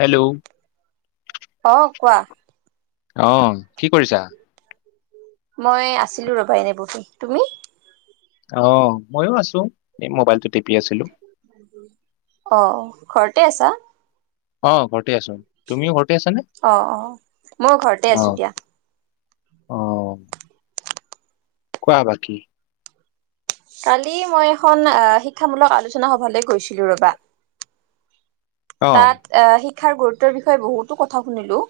Hello অ। কোৱা আহ কি কৰিছা? মই আছিলো ৰবা এনেই বহি। তুমি? অ মইো আছো, এই মোবাইলটো টিপি আছিলো অ। ঘৰতে আছা? অ ঘৰতে আছো তুমিও ঘৰতে আছানে অ অ মই ঘৰতে আছো দিয়া। আহ। কোৱা বাকী কালি মই এখন আহ শিক্ষামূলক আলোচনা সভালৈ গৈছিলো ৰবা। অ তাত আহ শি শিক্ষাৰ গুৰুত্বৰ বিষয়ে বহুতো কথা শুনিলোঁ।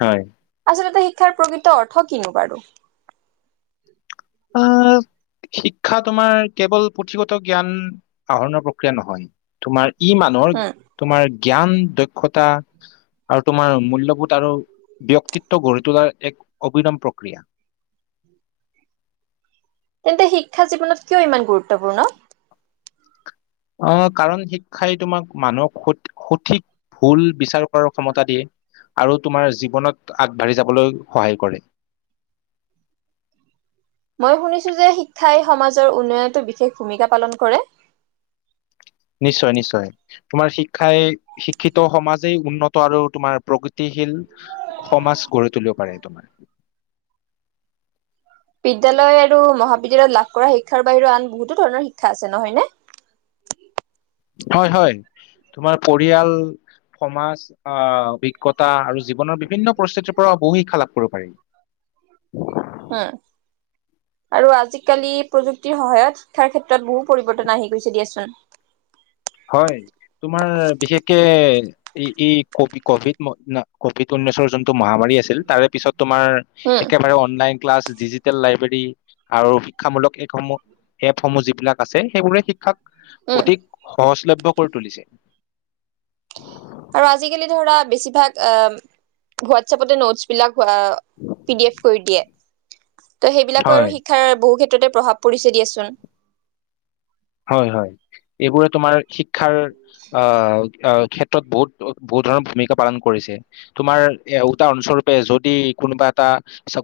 হয়। আচলতে শিক্ষাৰ প্ৰকৃত অৰ্থ কিনো বাৰু? অ শিক্ষা তোমাৰ কেৱল পুথিগত জ্ঞান আহৰণৰ প্ৰক্ৰিয়া নহয়। তোমাৰ ই মানুহৰ উম তোমাৰ জ্ঞান দক্ষতা আৰু তোমাৰ মূল্যবোধ আৰু ব্যক্তিত্ব গঢ়ি তোলাৰ এক অবিনম প্ৰক্ৰিয়া। তেন্তে শিক্ষা জীৱনত কিয় ইমান গুৰুত্বপূৰ্ণ? উম কাৰণ শিক্ষাই তোমাক মানুহক স সঠিক ভুল বিচাৰ কৰাৰ ক্ষমতা দিয়ে আৰু তোমাৰ জীৱনত আগবাঢ়ি যাবলৈ সহায় কৰে। মই শুনিছোঁ যে শিক্ষাই সমাজৰ উন্নয়নত বিশেষ ভূমিকা পালন কৰে। নিশ্চয় নিশ্চয় তোমাৰ শিক্ষাই শিক্ষিত সমাজেই উন্নত আৰু তোমাৰ প্ৰক শীল সমাজ গঢ়ি তুলিব পাৰে তমাৰ বিদ্যয়ালয় আৰু মহাবিদ্যালয়ত লাভ কৰা শিক্ষাৰ বাহিৰেও আন বহুতো ধৰণৰ শিক্ষা আছে নহয় ন হয় হয় তোমাৰ পৰিয়াল সমাজ আহ অভিজ্ঞতা আৰু জীৱনৰ বিভিন্ন পৰিস্থিতিৰ পৰা বহু শিক্ষা লাভ কৰিব পাৰি উম আৰু আজিকালি প্ৰযুক্তিৰ সহায়ত শিক্ষাৰ ক্ষেত্ৰত বহু পৰিৱৰ্তন আহি গৈছে দিয়াচোন হয় তোমাৰ বিশেষকে এই ক কভি কভিড উনৈছৰ যোন মহাৰী আছিল তাৰে পিছত উম, তমাৰেলন ক্লাছ ডিজিটেল লাইব্ৰেৰী আৰু শিক্ষামূলক এপসমূহ এপসমূহ যিবিলাক আছে সেইবোৰে শিক্ষাক উম, অধিক সহজলভ্য কৰি তুলিছে আৰু আজিকালি ধৰা বেছিভাগ হোৱাটছপতে নোটছ বিলাক পি ডি এফ কৰি দিয়ে ত' সেইবিলাকো হয়। আৰু শিক্ষাৰ বহু ক্ষ্ৰত প্ৰভাৱ পৰিছে দিয়াচোন হয় হয় এইবোৰে তোমাৰ শিক শিক্ষাৰ আহ আহ ক্ষেত্ৰত বহুত বহুত ধৰণৰ ভূমিকা পালন কৰিছে তোমাৰ এ উটাাৰ অস্বৰূপে যদি কোনোবা এটা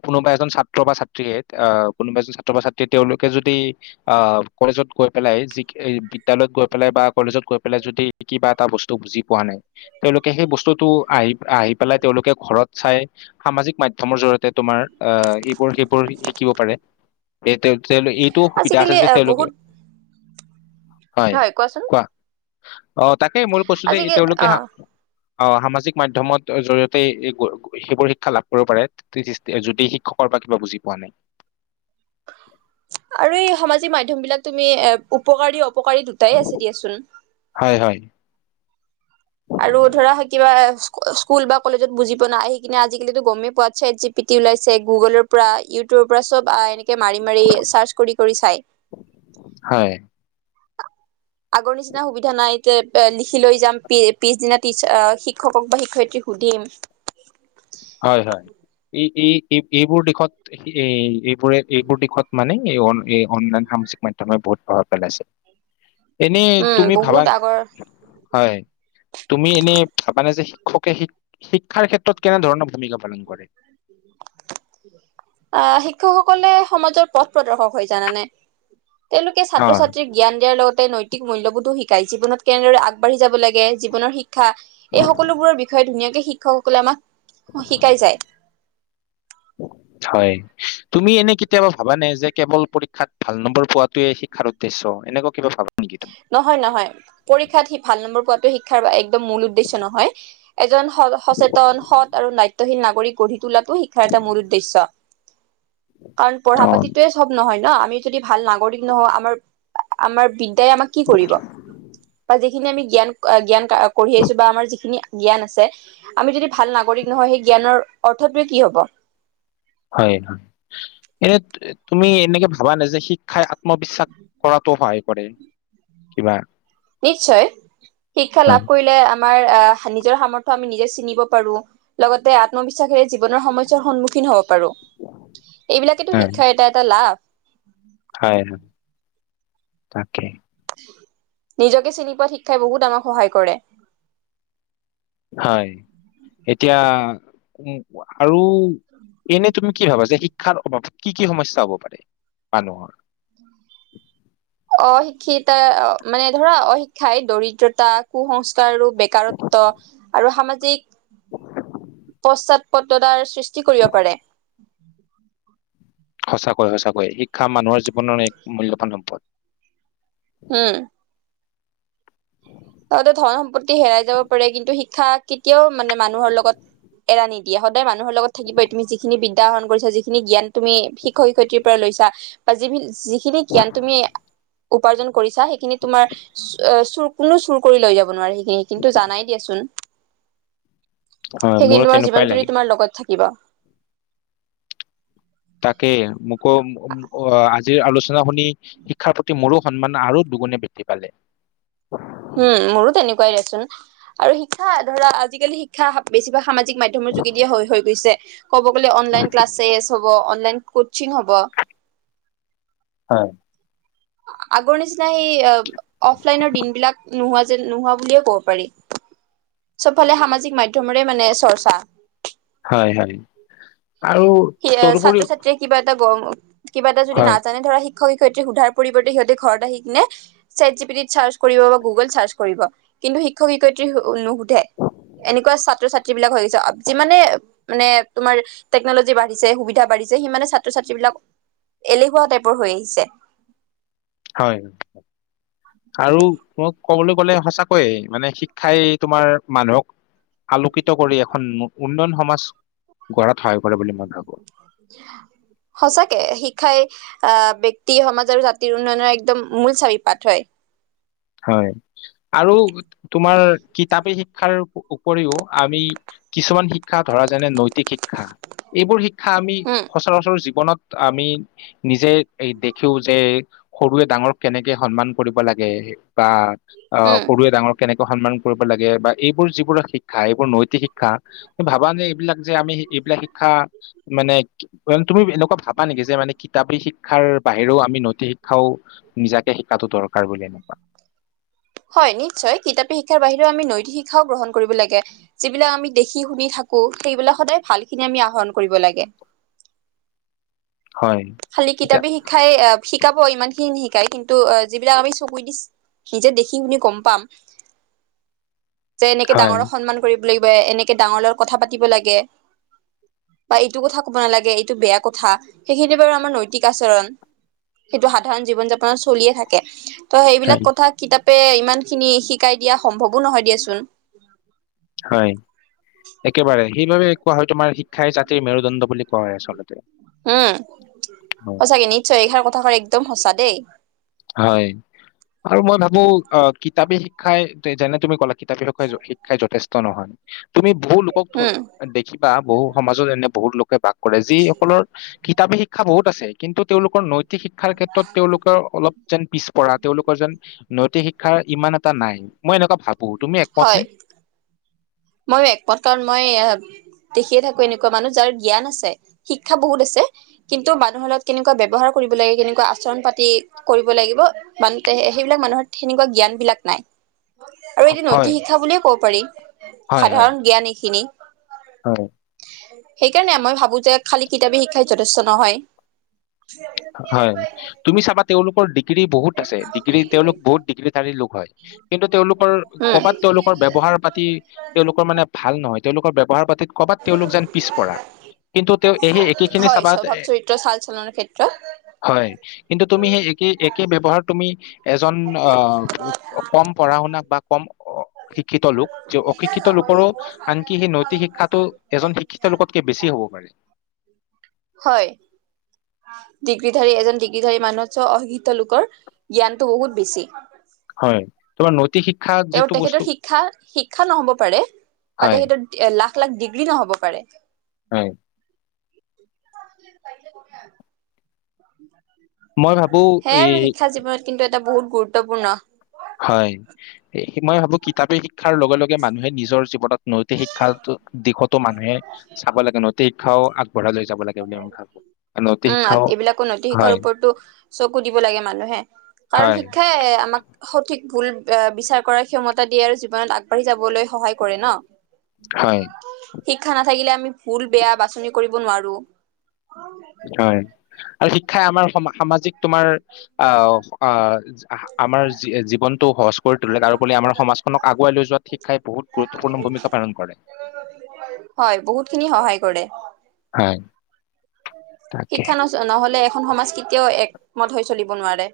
কোনোবা এজন ছাত্ৰ বা ছাত্ৰীয়ে আহ কোনোবা এজন ছাত্ৰ বা ছাত্ৰীয়ে তেওঁলোকে যদি আহ কলেজত গৈ পেলাই যি বিদ্য়ালয়ত গৈ পেলাই বা কলেজত গৈ পেলাই যদি কিবা এটা বস্তু বুজি পোৱা নাই তেওঁলোকে সেই বস্তুটো আহি আহি পেলাই তেওঁলোকে ঘৰত চাই সামাজিক মাধ্য়মৰ জৰিয়তে তোমাৰ আহ এইবোৰ সেইবোৰ শিকিব পাৰে এইটো সুবিধা আছে আজিকালি যে তেওঁলোকে বহুত হয় কোৱাচোন কোৱা অ তাকেই মূল পশু যে আজিকে তেওঁলোকে হা অ', আহ সামাজিক মাধ্য়মত জৰিয়তে সেইবোৰ শিক্ষা লাভ কৰিব পাৰে যদি শিক্ষকৰ বা কিবা বুজি পোৱা নাই আৰু এই সামাজিক মাধ্য়ম বিলাক তুমি এ উপকাৰ দিয় উপকাৰী দুটাই আছে দিয়াচোন হয় হয়। আৰু ধৰা হয় কিবা স্কুল বা কলেজত বুজি প নাই আহি কিনে আজিকালিো গমেই পোৱ চাই জি পিটি ওলাইছে গুগলৰ পৰা ইউটিউবৰ পৰা চব এ মাৰি মাৰি চাৰ্চ কৰি কৰি চাই হয় আগৰ নিচিনা সুবিধা নাই এতিয়া লিখি লৈ যাম প পিছদিনা িচ শিক্ষকক বা শিক্ষয়িত্ৰী সুধিম হয় হয় এই এই এই এইবোৰ দিশত এ এইবোৰে এইবোৰ দিশত মানে এই এই অনলাইন সামাজিক মাধ্্যমে বহুত প্ৰভাৱ পেলাইছে এনে উম তুমি ভাবা বহুত আগৰ হয় তুমি এনে ভাবানে যে খকে শিক শিক ক্ষেত্ৰত কেনেধৰণৰ আহ স শিক্ষকসকলে সমাজৰ পথ প্ৰদৰ্শক হৈ জানানে তেওঁলোকে অ ছাত্ৰ ছাত্ৰ্ৰীক জ্ঞান দিয়াৰ লগতে নৈতিক মূল্যবোধো শিক্ষা শাই জীৱনত কেনেদৰে আগবাঢ় যাব লাগে জীৱনৰ শিকা শ এই সকলোবোৰৰ বিষয়ে ধুনীয়াকে শিকক কলামা শিকাই যায় হয় তুমি এনে কেতিয়াবা ভাবানে যে কেৱল পৰীক্ষাত ভাল নম্বৰ পোৱাাতয়ে শিক্ষাৰ উদ্দেশ্য এনেকুৱা কিবা ভাবা নেকি তুমি? নহয় নহয় পৰীক্ষাত ভাল নম্বৰ পোৱাতটো শিক্ষাৰ একদম মূল উদ্দেশ্য নহয় এজন স সচেতন সৎ আৰু নাট্ হীনাগৰি গঢ় তু তো শিকাৰটা মোৰ উদ্দেশ্য কাৰণ পঢ়া অ পাতিতয়ে চব নহয় ন আমি যদি ভাল নাগৰিক নহওঁ আমাৰ আমাৰ বিদ্যাই কি কৰিব বা যিখিনি আমি জ্ঞান জ্ঞান কঢ়ি আহিছো বা আমাৰ যিখিনি জ্ঞান আছে আমি যদি ভাল নাগৰিক নহয় সেই জ্ঞানৰ অৰ্থটোৱে কি হ'ব হয় এই তুমি এনেকে ভাবা নে যে শিক খাই আত্মবিশ্বাস কৰাতো সহায় কৰে কিবা নিশ্চয় শিক্ষা হয় লাভ কৰিলে আমাৰ আহ নিজৰ সামৰ্থয় আমি নিজে চিনিব পাৰো লগতে আত্মবিশ্বাসেৰে জীৱনৰ সমস্যয়াৰ সন্মুখীন হওঁক এইবিলাকেতটো হয় শিক্ষাৰ এটা এটা লাভ উ হয় তাকে নিজকে চিনি পোৱোৱা শিক্ষাই বহুত আমক সহায় কৰে হয় এতিয়া উ আৰু এনে তুমি কি ভাবা যে শিক্ষাৰ অভাৱত কি কি সমস্যা হ'ব পাৰে মানুহৰ অশিক্ষিত মানে ধৰা অশিক্ষাই দৰিদ্ৰতা কুসংস্ আৰু বেকাৰত্ব আৰু স পশ্চাদ পত্ৰতাৰ সৃষ্টি কৰিব পাৰে সঁচাকৈয়ে সঁচাকৈয়ে শিক্ষা মানুহৰ জীৱনৰ এক মূল্্যবান সম্পদ হম তহঁতে ধন সম্পত্তি হেৰাই যাব পাৰে কিন্তু শ শিক্ষা কেতিয়াও মানে মানুহৰ লগত এৰা নিদিয়ে স মানুহৰ লগতাকই তুিখিনি উদাহৰণ কৰিছা যিখিনি জ্ঞান তুমি শিক্ষক শিক্ষয়িত্ৰ পৰা লৈছা বা যিিনি খিনি কিিয়ান তুমি উপাৰ্জন ত কোনো চুৰ কৰি লৈ যাব নোৱি কিন্তু জানাই দিয়াচোন হয় মোৰো সেইখিন তোমাৰ তেনেকুৱাই জীৱন জুৰি লাগে তোমাৰ লগত থাকে কিবা তাকে মোকো আহ আজিৰ আলোচনা শুনি শিক্ষাৰ প্ৰতি মোৰো সন্মান আৰু দুগুণে বৃদ্ধি পালে উম মোৰো তেনেকুৱাই দেচোন। আৰু শিক্ষা ধৰা আজিকালি শিক্ষা বেছিভাগ সামাজিক মাধ্য়মৰ যোগেদিয়ে হৈ হৈ গৈছে ক'ব গ'লে অনলাইন ক্লাছেছ হ'ব অনলাইন কচিং হ'ব হয় আগৰ নিচিনা সেই অফলাইনৰ দিন বিলাক নোহোৱা যেন নোহোৱা বুলিয়ে কব পাৰি চবফালে সামাজিক মাধ্্যমৰে মানে চৰ্চা হয় হয় আৰু তদোপৰিও ব কিবা এটা যদি নাজানে ধৰা শিক শিক্ষক শিক্ষয়িত্ৰী সোধাৰ পৰিৱৰ্তে সিহঁতে ঘৰত আহি কিনে চছেট জি পি িত চাৰ্চ কৰিব বা গুগল চাৰ্চ কৰিব কিন্তু শিক্ষক শিক্ষয়িত্ৰী নুশুধে এনেকুৱা ছাত্ৰ ছাত্ৰী বিলাক হৈ গছে যিমানে মানে তোমাৰ টেকনলজি বা সুবিধা বাঢ়িছে সিমানে ছাত্ৰ ছাত্ৰী বিলাক এলেহুৱা টাইপৰ হৈ আহিছে হয় আৰু মই কবলৈ গলে সঁচাকৈয়ে মানে শিক্ষাই তোমাৰ মানুহক আলোকিত কৰি এখন উন্নয়ন সমাজ গ় সচাকে শিক শিক্ষাই আহ ব্যক্তি সমাজ আৰু জাতিৰ উন্নয়নৰ একদম মূল চাৰিপাত হয় হয় আৰু তোমাৰ কিতাপেই শ শিক্ষ উপৰিও আমি কিছুমান শিক্ষা ধৰা যেনে নৈতিক শিক্ষা এইবোৰ শিক্ষা আমি উম সচৰাচৰ জীৱনত আমি নিজে এই দেখও যে সৰুৱে ডাঙৰক কেনেকে সন্মান কৰিব লাগে বা অ উম সৰুৱে ডাঙৰ কেনেকে সন্মান কৰিব লাগে বা এইবোৰ যিবোৰ শিক্ষাই নৈতিক শিক্ষা ভাবা নে এইবিলাক যে আমি এইবিলাক শিক্ষা মানে তুমি এনেকুৱা ভাবা নেকি যে মানে কিতাপী শিক্ষাৰ বাহিৰেও আমি নৈতিক শিক্ষাও নিজাকে শিকাটো দৰকাৰ বুলি এনেকুৱা হয় নিশ্চয় কিতাপী শিক্ষাৰ বাহিৰেও আমি নৈতিক শিক্ষাও গ্ৰহণ কৰিব লাগে যিবিলাক আমি দেখি শুনি থাকো সেইবিলাক সদায় ভাল খিনি আমি আহৰণ কৰিব লাগে খালি হয় কিতাপি শিকাই শ শিকাব ইমান খিনি শিকাই কিন্তু যিবিলাক আমি চকু দি নিজে দেখি শুনি গম পাম যে এনেকে হয়, ডাঙৰক সন্মান কৰিব এনেকে ডাঙৰাৰ কথা পাতি লাগে বা এইটো কথা কব নালাগে এইটো বেয়া কথা সেইিন বাৰু আমাৰ নৈতিক আচৰণ সেইটো সাধাৰণ জীৱন যাপনত চলিয়ে থাকে ত হয়, সেইবিলাক কথা কিতাপ াপ ইমান খিনি শিকাই দিয়া সম্ভৱো নহয় দিয়াচোন হয় একেবাৰোৰে সেইবাবে কোৱা হয় তোমাৰ শিক্ষাই জাতিৰ মেৰুদণ্ড বুলি কোৱা হয় আচলতে উম হয় সঁচাকে নিশ্চয় এইষাৰ কথাষ একদম সঁচা দেই হয় আৰু মই ভাবো অ কিতাপি শিক্ষাই যেনে তুমি কলা কিতাপী লখাই শিক্ষাই যথেষ্ট নহয় তুমি বহু লোকক উম দেখিবা বহু সমাজত এনে বহুত লোক বাস কৰে যিসকলৰ কিতাপী শিক্ষা বহুত আছে কিন্তু তেওঁলোকৰ নৈতিক শিক্ষাৰ ক্ষেত্ৰত তেওঁলোকে অলপ যেন পিছপৰা তেওঁলোকৰ যেন নৈতিক শিক্ষা শ ইমান এটা নাই মই এনেকুৱা ভাল বহু তুমি একমত নে মই একমত কাৰণ মই এ দেখিয়ে থাকো এনেকুৱা মানুহ যাৰ জ্ঞান আছে শিক্ষা বহুত আছে কিন্তু মানুহৰ লগত কেনেকুৱা ব্যৱহাৰ কৰিব লাগে কেনেকুৱা আচৰণ পাতি কৰিব লাগিব মানুহ সেইবিলাক মানুহৰ সেনেকুৱা জ্ঞান বিলাক নাই আৰু হয়, এতিটো নৈতি শিক্ষা বুলিয়ে ক'ব পাৰি হয়, হয়, সাধাৰণ জ্ঞান এইখিনি হয় সেইকাৰণে মই ভাবো যে খালী কিতাপী শিকাই যথেষ্ট নহয় হয় তুমি চাবা তেওঁলোকৰ ডিগ্ৰী বহুত আছে ডিগ্ৰী তেওঁলোক বহুত ডিগ্ৰী থাৰী লোক হয় কিন্তু তেওঁলোকৰ উম। কৰ'বাত তেওঁওলোকৰ ব্ৱহাৰ পাতি তেওঁওলোকৰ মানে ভাল নহয় হয় তেওঁলোকৰ ব্যৱহাৰ পাতি কৰবাত তেওঁওলোক যেন পিছপৰা কিন্তু তেওঁ এই একে খিনি হয় চাব স্বভাৱ চৰিত্ৰ চাল চলনৰ ক্ষেত্ৰত। হয় কিন্তু তুমি সেই একে একে ব্য্ৱহাৰ তুমি এজন অ কম পঢ়া শুনাক বা কম শিক্ষিত লোক য অশিক্ষিত লোকৰো আনকি সেই নৈতিক শিক্ষাটো এজন শিক্ষিত লোকতকে বেছি হ'ব পাৰে হয় ডিগ্ৰীধাৰী এজন ডিগ্ৰীধাৰী মানুহত চ অশিক্ষিত লোকৰ জ্ঞানতটো বহুত বেছি হয় তোমাৰ ন তেওঁ তেখেতৰ শিক্ষা শিক্ষা নহ'ব পাৰে বা হয় তেখেতৰ লাভ লাক ডিগ্ৰী নহ'ব পাৰে হয় উ প উম মই ভাবো এই জীৱনত কিন্তু এটা বহু গুৰুত্বপূৰ্ণ হয় মই ভাবো কিতাপে শিক্ষাৰ লগে লগে মানুহে নিজৰ জীৱনত নৈতিক শিক্ষা দিশতো মানুহে চাব লাগে ন তীৰ্ খাও আগবঢ় লৈ যাব লাগে বুলি মই ভাবো। আৰু নৈতিক উম শিক্ষাও এইবিলাকো নৈতিক শিক্ষাৰ হয় ওপৰতো চকু দিব লাগে মানুহে কাৰণ হয় শিক্ষাই আমাক সঠিক ভুল বিচাৰ কৰাৰ ক্ষমতা দিয়ে আৰু জীৱনত আগবাঢ়ি যাবলৈ সহায় কৰে ন হয় শিক্ষা নাথাকিলে আমি ভুল বেয়া বাছনি কৰিব নোৱাৰো অ হয় আৰু শিক্ষাই আমাৰ সামাজিক তোমাৰ আহ আহ আমাৰ জীৱনটো সহজ কৰি তোলে তাৰোৰি আমাৰ সমাজখনক আগুৱাই লৈ যোৱাত শিক্ষাই বহুত গুৰুত্বপূৰ্ণ ভূমিকা পালন কৰে হয় বহুত খিনি সহায় কৰে হয় তাকে শিক্ষা ন নহলে এখন সমাজ কেতিয়াও এক মত হৈ চলিব নোৱাৰে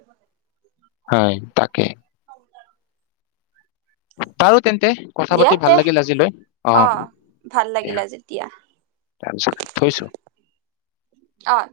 হয় তাকে পাৰ তেন্তে কথা দিয়া পাতি ভাল তে লাগিল আজিলৈ অ ভাল আহয়া লাগিল আজি দিয়া তাৰপিছত থৈছো অ